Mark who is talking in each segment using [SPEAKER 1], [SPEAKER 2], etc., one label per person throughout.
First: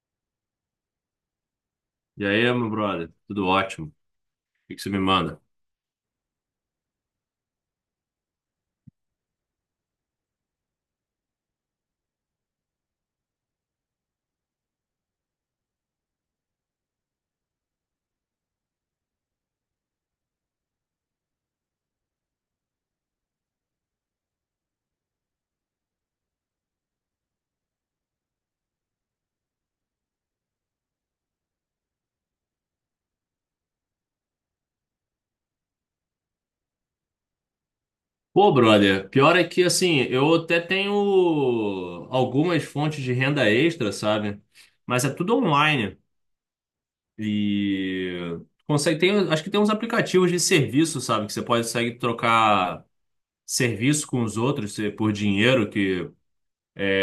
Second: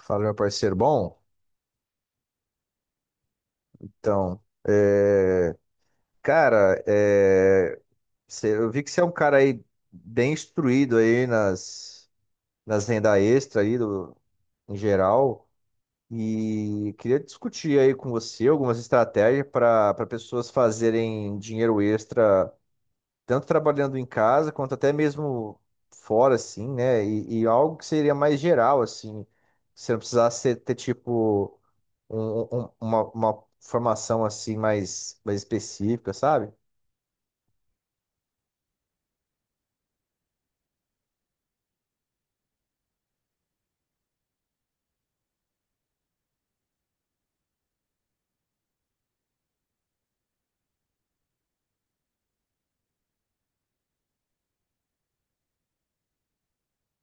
[SPEAKER 1] Fala, meu parceiro. Bom,
[SPEAKER 2] E aí, meu brother? Tudo ótimo. O
[SPEAKER 1] então,
[SPEAKER 2] que que você me manda?
[SPEAKER 1] é, cara, é, cê- Eu vi que você é um cara aí bem instruído aí nas renda extra em geral e queria discutir aí com você algumas estratégias para pessoas fazerem dinheiro extra, tanto trabalhando em casa quanto até mesmo fora, assim, né? E algo que seria mais geral, assim, você não precisasse ter tipo uma formação assim mais específica, sabe?
[SPEAKER 2] Pô, brother, pior é que, assim, eu até tenho algumas fontes de renda extra, sabe? Mas é tudo online. E consegue, tem, acho que tem uns aplicativos de serviço, sabe? Que você pode consegue trocar serviço com os outros por dinheiro, que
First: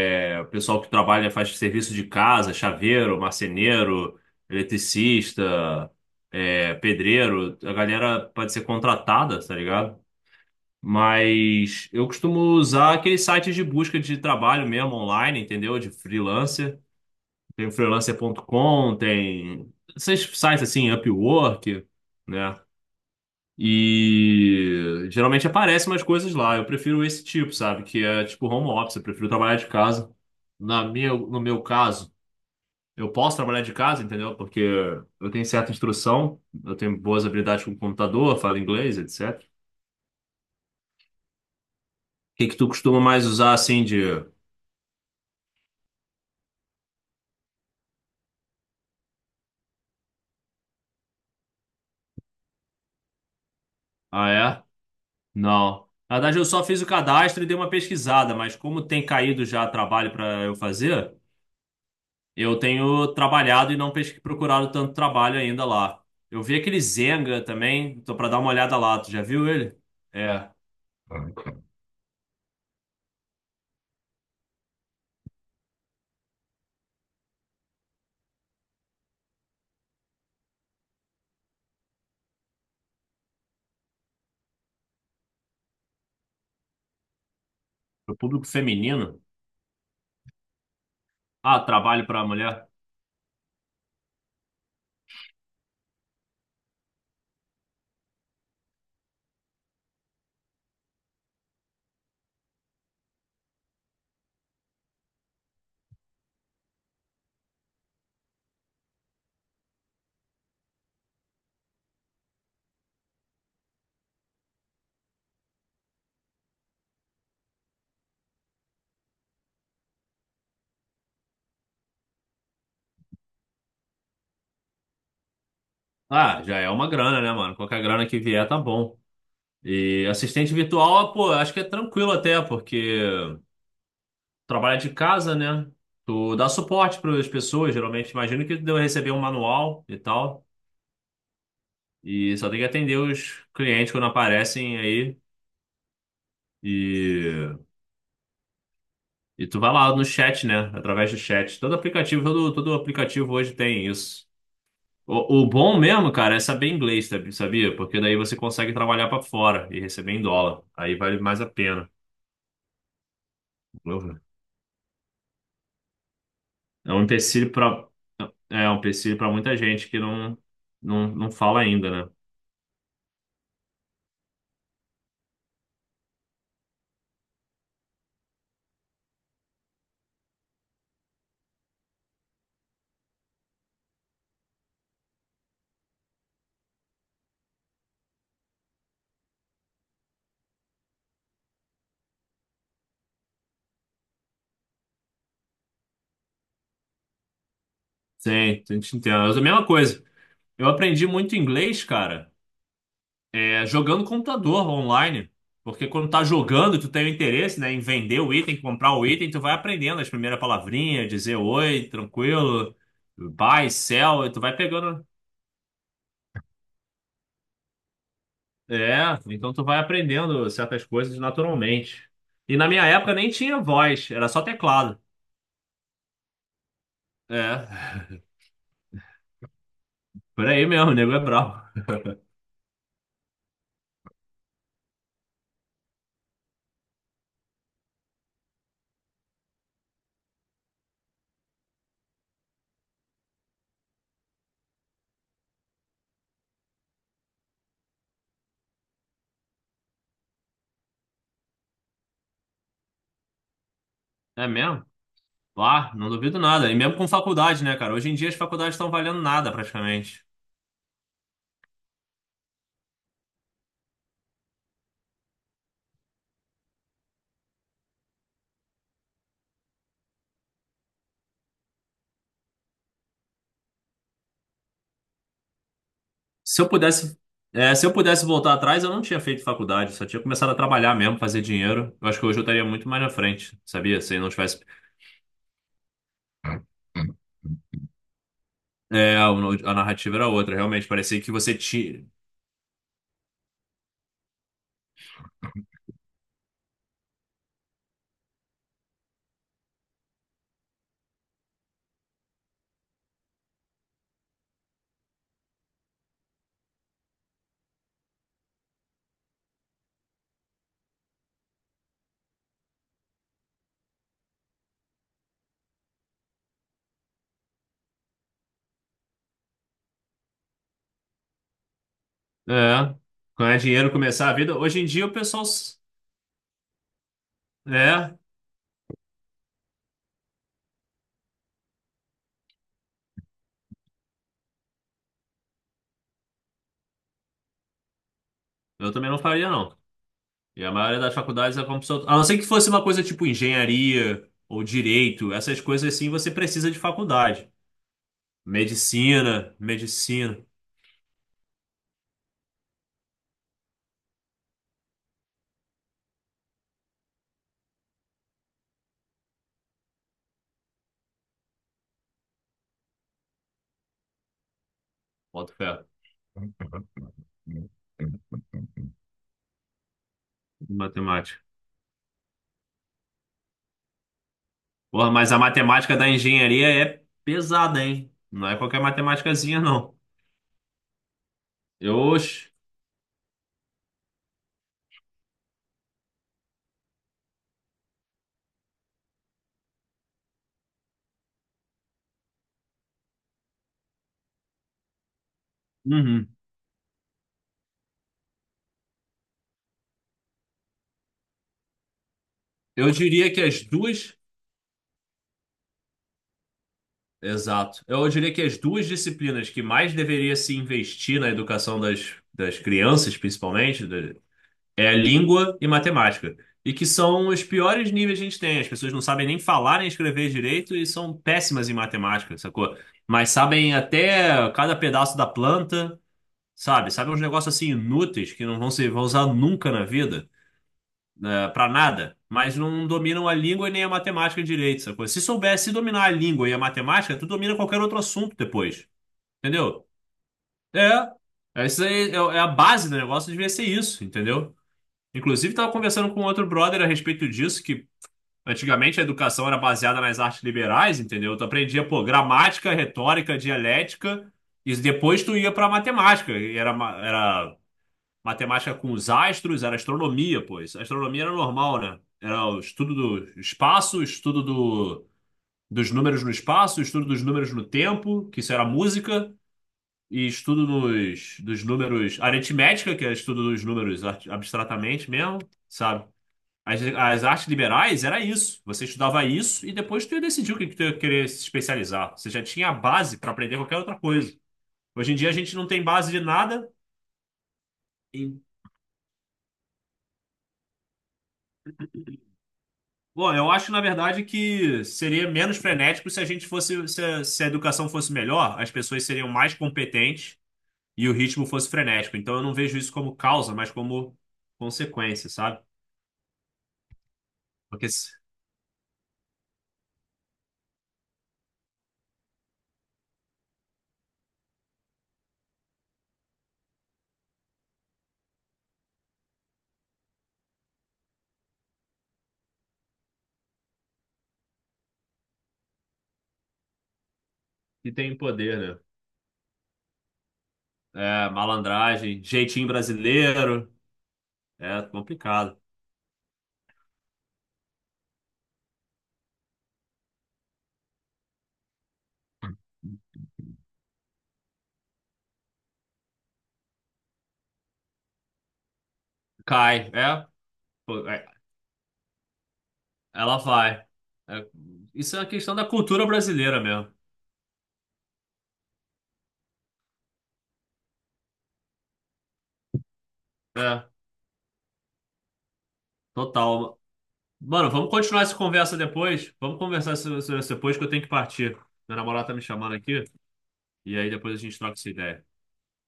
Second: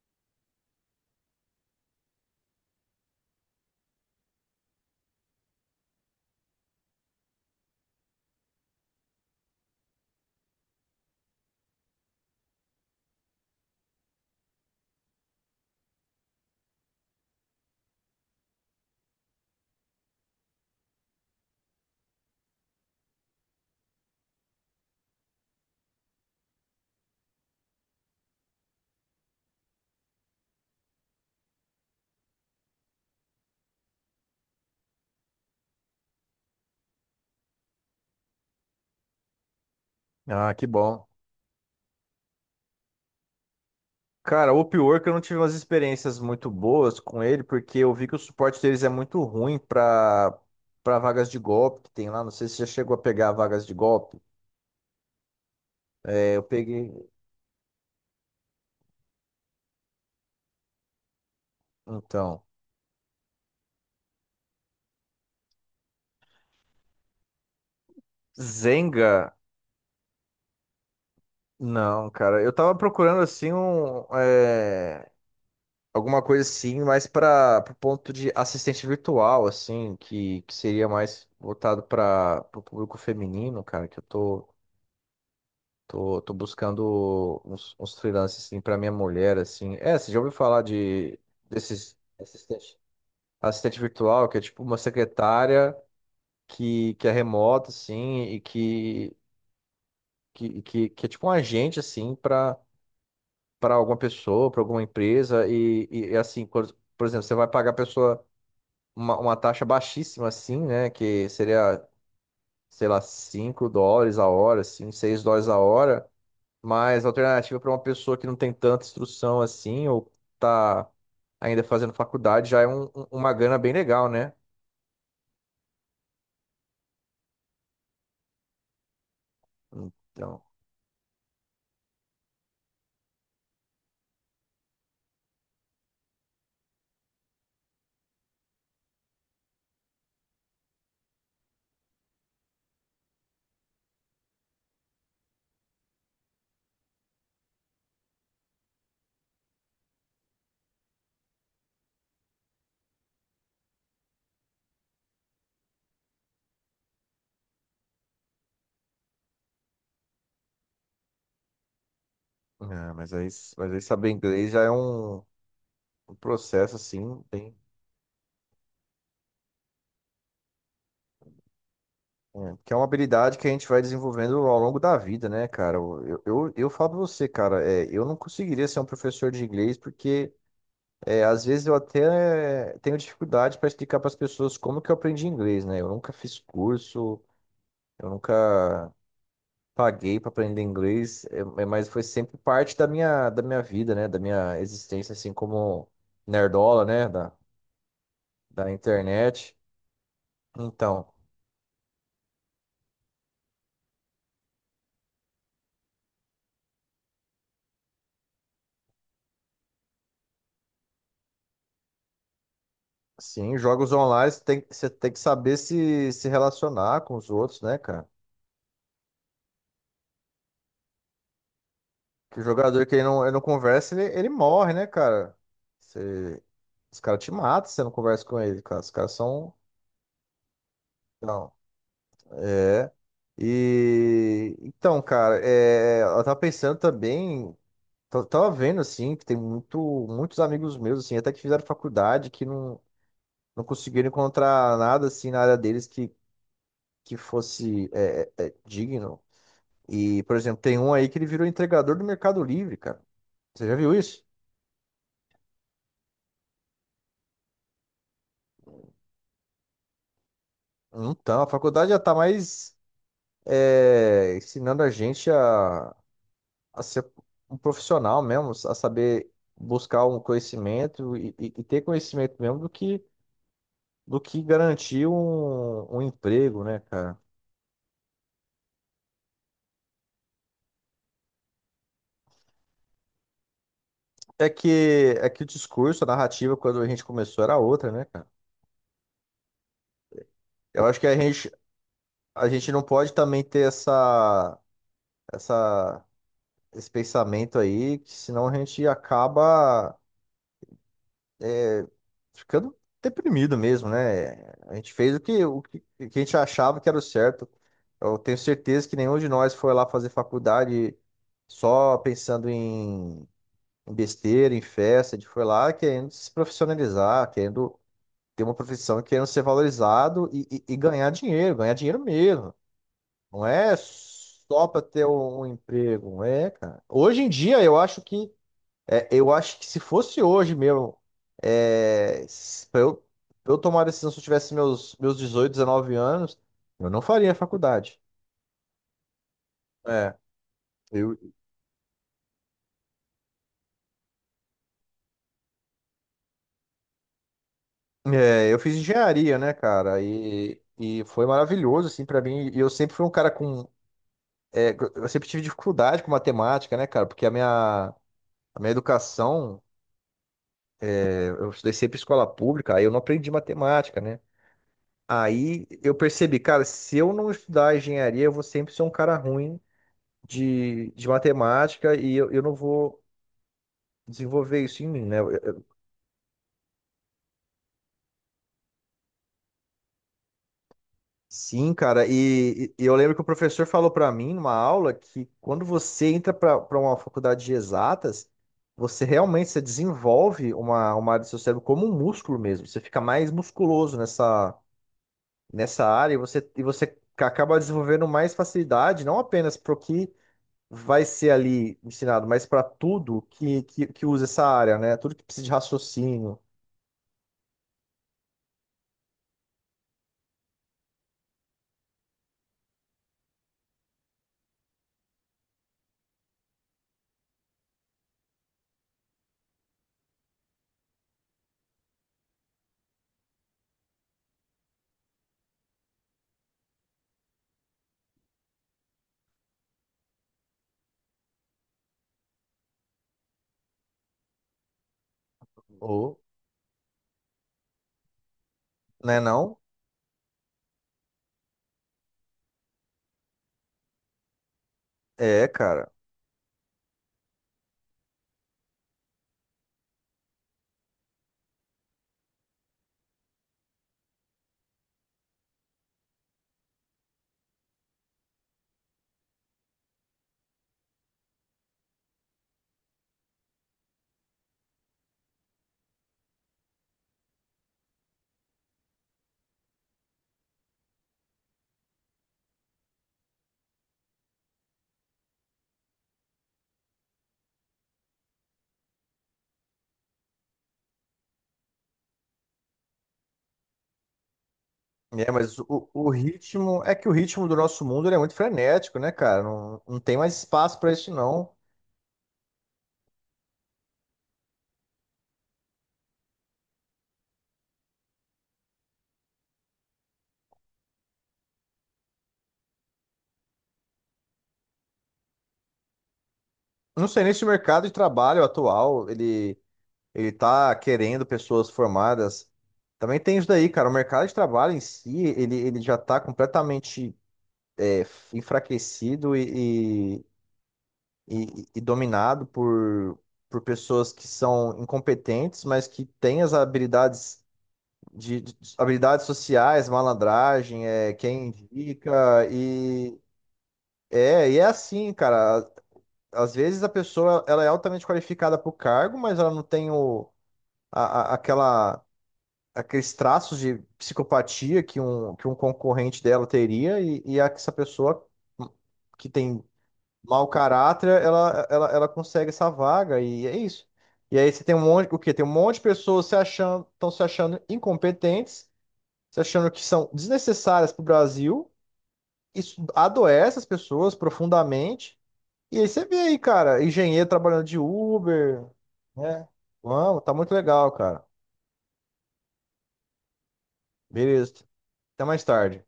[SPEAKER 2] é, o pessoal que trabalha faz serviço de casa, chaveiro, marceneiro, eletricista, pedreiro. A galera pode ser contratada, tá ligado? Mas eu costumo usar aqueles sites de busca de trabalho mesmo online, entendeu? De freelancer. Tem o freelancer.com, tem esses sites assim, Upwork, né? E geralmente aparecem umas coisas lá. Eu prefiro esse tipo, sabe? Que é tipo home office, eu prefiro trabalhar de casa. Na minha, no meu caso, eu posso trabalhar de casa, entendeu? Porque eu tenho certa instrução, eu tenho boas habilidades com o computador, falo inglês, etc. O
[SPEAKER 1] Ah, que bom.
[SPEAKER 2] que que tu costuma mais usar assim de.
[SPEAKER 1] Cara, o pior é que eu não tive umas experiências muito boas com ele, porque eu vi que o suporte deles é muito ruim para vagas de golpe que tem lá. Não sei se já chegou a pegar vagas de golpe.
[SPEAKER 2] Ah, é? Não. Na
[SPEAKER 1] É,
[SPEAKER 2] verdade,
[SPEAKER 1] eu
[SPEAKER 2] eu só fiz o
[SPEAKER 1] peguei.
[SPEAKER 2] cadastro e dei uma pesquisada, mas como tem caído já trabalho para eu fazer,
[SPEAKER 1] Então.
[SPEAKER 2] eu tenho trabalhado e não procurado tanto trabalho ainda lá. Eu vi aquele Zenga também, tô para dar uma olhada lá. Tu já
[SPEAKER 1] Zenga?
[SPEAKER 2] viu ele? É,
[SPEAKER 1] Não, cara. Eu tava procurando assim um. É, Alguma coisa assim, mais para o ponto de assistente virtual, assim, que seria mais voltado para o público feminino, cara, que tô buscando uns
[SPEAKER 2] pro
[SPEAKER 1] freelances,
[SPEAKER 2] público
[SPEAKER 1] assim, para minha
[SPEAKER 2] feminino.
[SPEAKER 1] mulher, assim. É, você já ouviu falar de
[SPEAKER 2] Ah,
[SPEAKER 1] desses
[SPEAKER 2] trabalho para mulher.
[SPEAKER 1] assistente, assistente virtual, que é tipo uma secretária que é remota, assim, e que é tipo um agente, assim, para alguma pessoa, para alguma empresa, e, assim, por exemplo, você vai pagar a pessoa uma taxa baixíssima, assim, né? Que seria, sei lá, 5 dólares a hora, assim, 6 dólares a hora. Mas a alternativa para uma pessoa que não tem tanta instrução assim, ou tá ainda fazendo faculdade, já é uma grana bem legal, né?
[SPEAKER 2] Ah, já é uma grana, né, mano? Qualquer grana que vier tá bom. E
[SPEAKER 1] Então,
[SPEAKER 2] assistente virtual, pô, acho que é tranquilo até, porque trabalha de casa, né? Tu dá suporte para as pessoas, geralmente. Imagino que tu deve receber um manual e tal. E só tem que atender os clientes quando aparecem aí. E, e tu vai lá no chat, né? Através do chat. Todo aplicativo, todo aplicativo hoje tem isso. O bom mesmo, cara, é saber inglês, sabia? Porque daí você consegue trabalhar para fora e receber em dólar. Aí vale mais a pena.
[SPEAKER 1] é, mas aí, mas aí saber inglês já é um processo,
[SPEAKER 2] É um
[SPEAKER 1] assim,
[SPEAKER 2] empecilho
[SPEAKER 1] bem.
[SPEAKER 2] para é um empecilho para muita gente que não fala ainda, né?
[SPEAKER 1] É, que é uma habilidade que a gente vai desenvolvendo ao longo da vida, né, cara? Eu falo pra você, cara, é, eu não conseguiria ser um professor de inglês porque. É, às vezes eu até tenho dificuldade para explicar para as pessoas como que eu aprendi inglês, né? Eu nunca fiz curso, eu nunca paguei para aprender inglês, mas foi sempre parte da da minha vida, né? Da minha existência, assim como nerdola, né?
[SPEAKER 2] Sim,
[SPEAKER 1] Da
[SPEAKER 2] a gente entende. Mas é a
[SPEAKER 1] internet.
[SPEAKER 2] mesma coisa. Eu aprendi
[SPEAKER 1] Então,
[SPEAKER 2] muito inglês, cara, jogando computador online. Porque quando tá jogando, tu tem o interesse, né, em vender o item, comprar o item, tu vai aprendendo as primeiras palavrinhas, dizer oi, tranquilo,
[SPEAKER 1] sim,
[SPEAKER 2] buy,
[SPEAKER 1] jogos
[SPEAKER 2] sell,
[SPEAKER 1] online
[SPEAKER 2] e tu vai
[SPEAKER 1] você
[SPEAKER 2] pegando.
[SPEAKER 1] tem que saber se relacionar com os outros, né, cara?
[SPEAKER 2] É, então tu vai aprendendo certas coisas naturalmente.
[SPEAKER 1] Que o
[SPEAKER 2] E na
[SPEAKER 1] jogador
[SPEAKER 2] minha
[SPEAKER 1] que
[SPEAKER 2] época nem
[SPEAKER 1] ele não
[SPEAKER 2] tinha
[SPEAKER 1] conversa,
[SPEAKER 2] voz, era
[SPEAKER 1] ele
[SPEAKER 2] só
[SPEAKER 1] morre, né,
[SPEAKER 2] teclado.
[SPEAKER 1] cara? Você- os caras te
[SPEAKER 2] É,
[SPEAKER 1] matam se você não conversa com ele, cara. Os caras são
[SPEAKER 2] por aí mesmo, o nego é
[SPEAKER 1] Não,
[SPEAKER 2] bravo.
[SPEAKER 1] é. E então, cara, é, eu tava pensando também, tava vendo assim, que muitos amigos meus, assim, até que fizeram faculdade, que não, não conseguiram encontrar nada assim na área deles que fosse digno. E, por exemplo, tem um aí que ele virou entregador do Mercado Livre, cara. Você já viu isso?
[SPEAKER 2] É mesmo? Ah, não duvido nada. E mesmo com faculdade, né, cara? Hoje em dia as faculdades estão valendo nada praticamente.
[SPEAKER 1] Então, a faculdade já tá mais é, ensinando a gente a. A ser um profissional mesmo, a saber buscar um conhecimento e, e ter conhecimento mesmo do que garantir um
[SPEAKER 2] Se
[SPEAKER 1] emprego,
[SPEAKER 2] eu
[SPEAKER 1] né,
[SPEAKER 2] pudesse,
[SPEAKER 1] cara?
[SPEAKER 2] se eu pudesse voltar atrás, eu não tinha feito faculdade, só tinha começado a trabalhar mesmo, fazer dinheiro. Eu acho que hoje eu estaria muito mais na frente, sabia? Se não tivesse.
[SPEAKER 1] É que o discurso, a narrativa, quando a gente começou, era outra, né, cara?
[SPEAKER 2] É, a narrativa era outra,
[SPEAKER 1] Eu
[SPEAKER 2] realmente.
[SPEAKER 1] acho que
[SPEAKER 2] Parecia que você tinha.
[SPEAKER 1] a gente não pode também ter essa, esse pensamento aí, que senão a gente acaba ficando deprimido mesmo, né? A gente fez o que a gente achava que era o certo. Eu tenho certeza que nenhum de nós foi lá fazer faculdade só pensando em besteira, em festa. A gente foi lá querendo se profissionalizar, querendo ter uma profissão, querendo ser valorizado e, e ganhar dinheiro mesmo.
[SPEAKER 2] É,
[SPEAKER 1] Não
[SPEAKER 2] ganhar
[SPEAKER 1] é
[SPEAKER 2] dinheiro, começar a vida.
[SPEAKER 1] só
[SPEAKER 2] Hoje
[SPEAKER 1] para
[SPEAKER 2] em
[SPEAKER 1] ter
[SPEAKER 2] dia o pessoal.
[SPEAKER 1] um emprego, não é, cara. Hoje em dia,
[SPEAKER 2] É,
[SPEAKER 1] eu acho que se fosse hoje mesmo, é, se- eu, pra eu tomar a decisão se eu tivesse meus 18, 19 anos, eu não faria faculdade.
[SPEAKER 2] eu também não faria, não.
[SPEAKER 1] É.
[SPEAKER 2] E a maioria das
[SPEAKER 1] Eu
[SPEAKER 2] faculdades é como pessoal. A não ser que fosse uma coisa tipo engenharia ou direito, essas coisas assim você precisa de faculdade.
[SPEAKER 1] É, eu fiz engenharia, né,
[SPEAKER 2] Medicina,
[SPEAKER 1] cara?
[SPEAKER 2] medicina.
[SPEAKER 1] E foi maravilhoso, assim, pra mim. E eu sempre fui um cara com. É, eu sempre tive dificuldade com matemática, né, cara? Porque a minha educação, é, eu estudei sempre em escola pública, aí eu não aprendi matemática, né?
[SPEAKER 2] Boto
[SPEAKER 1] Aí
[SPEAKER 2] fé.
[SPEAKER 1] eu percebi, cara, se eu não estudar engenharia, eu vou sempre ser um cara ruim de
[SPEAKER 2] Matemática.
[SPEAKER 1] matemática e eu não vou desenvolver isso em mim,
[SPEAKER 2] Porra,
[SPEAKER 1] né?
[SPEAKER 2] mas a matemática da engenharia é pesada, hein? Não é qualquer matemáticazinha, não.
[SPEAKER 1] Sim, cara,
[SPEAKER 2] Eu,
[SPEAKER 1] e eu lembro que o professor falou para mim numa aula que quando você entra para uma faculdade de exatas, você desenvolve uma área do seu cérebro como um músculo mesmo. Você fica mais musculoso nessa área e
[SPEAKER 2] uhum.
[SPEAKER 1] e você acaba desenvolvendo mais facilidade, não apenas para o que vai ser ali ensinado, mas para
[SPEAKER 2] Eu
[SPEAKER 1] tudo
[SPEAKER 2] diria que as
[SPEAKER 1] que
[SPEAKER 2] duas.
[SPEAKER 1] usa essa área, né? Tudo que precisa de raciocínio,
[SPEAKER 2] Exato. Eu diria que as duas disciplinas que mais deveria se investir na educação das, das crianças, principalmente, é língua e matemática. E que são os piores níveis que a gente tem. As pessoas não sabem nem falar nem escrever direito e são péssimas em matemática, sacou? Mas sabem até cada pedaço da planta, sabe? Sabem uns negócios assim inúteis que não vão usar nunca na vida, né, pra nada. Mas não dominam a língua e nem a matemática direito, sacou? Se soubesse dominar a
[SPEAKER 1] ou,
[SPEAKER 2] língua e a matemática, tu domina qualquer outro assunto depois,
[SPEAKER 1] né, não?
[SPEAKER 2] entendeu? É. Isso aí é a base do negócio, devia ser isso, entendeu?
[SPEAKER 1] É,
[SPEAKER 2] Inclusive, estava
[SPEAKER 1] cara.
[SPEAKER 2] conversando com outro brother a respeito disso, que antigamente a educação era baseada nas artes liberais, entendeu? Tu aprendia, pô, gramática, retórica, dialética, e depois tu ia pra matemática. E era matemática com os astros, era astronomia, pô. Astronomia era normal, né? Era o estudo do espaço, o estudo dos números no espaço, o estudo dos números no tempo, que isso era música, e estudo dos números aritmética, que é estudo dos números abstratamente mesmo, sabe? As artes liberais era isso. Você estudava isso e depois tu ia decidir o que, que tu ia querer se especializar. Você já tinha a base para aprender qualquer outra coisa. Hoje em dia
[SPEAKER 1] É,
[SPEAKER 2] a gente
[SPEAKER 1] mas
[SPEAKER 2] não tem
[SPEAKER 1] o
[SPEAKER 2] base de nada.
[SPEAKER 1] ritmo. É que o ritmo do nosso mundo ele é
[SPEAKER 2] E,
[SPEAKER 1] muito frenético, né, cara? Não tem mais espaço para isso, não.
[SPEAKER 2] bom, eu acho, na verdade, que seria menos frenético se a gente fosse, se a educação fosse melhor, as pessoas seriam mais competentes e o ritmo fosse frenético. Então eu não vejo isso como causa, mas como consequência, sabe?
[SPEAKER 1] Não sei nem se o mercado
[SPEAKER 2] Porque
[SPEAKER 1] de
[SPEAKER 2] se
[SPEAKER 1] trabalho atual ele tá querendo pessoas formadas. Também tem isso daí, cara. O mercado de trabalho em si, ele já tá completamente é, enfraquecido e dominado por pessoas que são incompetentes, mas que têm as habilidades
[SPEAKER 2] se tem poder,
[SPEAKER 1] de
[SPEAKER 2] né?
[SPEAKER 1] habilidades sociais, malandragem, é,
[SPEAKER 2] É,
[SPEAKER 1] quem
[SPEAKER 2] malandragem,
[SPEAKER 1] indica
[SPEAKER 2] jeitinho brasileiro,
[SPEAKER 1] e é
[SPEAKER 2] é
[SPEAKER 1] assim,
[SPEAKER 2] complicado.
[SPEAKER 1] cara. Às vezes a pessoa ela é altamente qualificada para o cargo, mas ela não tem o, a- aquela, aqueles traços de psicopatia que um concorrente dela teria e, essa pessoa hum, que tem
[SPEAKER 2] Cai, é,
[SPEAKER 1] mau
[SPEAKER 2] pô,
[SPEAKER 1] caráter,
[SPEAKER 2] é,
[SPEAKER 1] ela consegue essa vaga
[SPEAKER 2] ela
[SPEAKER 1] e é
[SPEAKER 2] vai.
[SPEAKER 1] isso. E
[SPEAKER 2] É,
[SPEAKER 1] aí você tem um monte,
[SPEAKER 2] isso
[SPEAKER 1] o
[SPEAKER 2] é uma
[SPEAKER 1] quê? Tem um
[SPEAKER 2] questão da
[SPEAKER 1] monte de
[SPEAKER 2] cultura
[SPEAKER 1] pessoas se
[SPEAKER 2] brasileira
[SPEAKER 1] achando,
[SPEAKER 2] mesmo.
[SPEAKER 1] estão se achando incompetentes você achando que são desnecessárias para o Brasil, isso adoece as
[SPEAKER 2] É,
[SPEAKER 1] pessoas profundamente. E aí você vê aí,
[SPEAKER 2] total.
[SPEAKER 1] cara, engenheiro trabalhando
[SPEAKER 2] Mano,
[SPEAKER 1] de
[SPEAKER 2] vamos continuar essa
[SPEAKER 1] Uber,
[SPEAKER 2] conversa depois.
[SPEAKER 1] né?
[SPEAKER 2] Vamos conversar isso
[SPEAKER 1] Vamos, tá
[SPEAKER 2] isso-
[SPEAKER 1] muito
[SPEAKER 2] isso depois que eu
[SPEAKER 1] legal,
[SPEAKER 2] tenho que
[SPEAKER 1] cara.
[SPEAKER 2] partir. Meu namorado tá me chamando aqui. E aí depois a gente
[SPEAKER 1] Beleza.
[SPEAKER 2] troca essa ideia.
[SPEAKER 1] Até mais tarde.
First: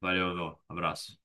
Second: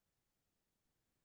[SPEAKER 2] Valeu, meu. Abraço.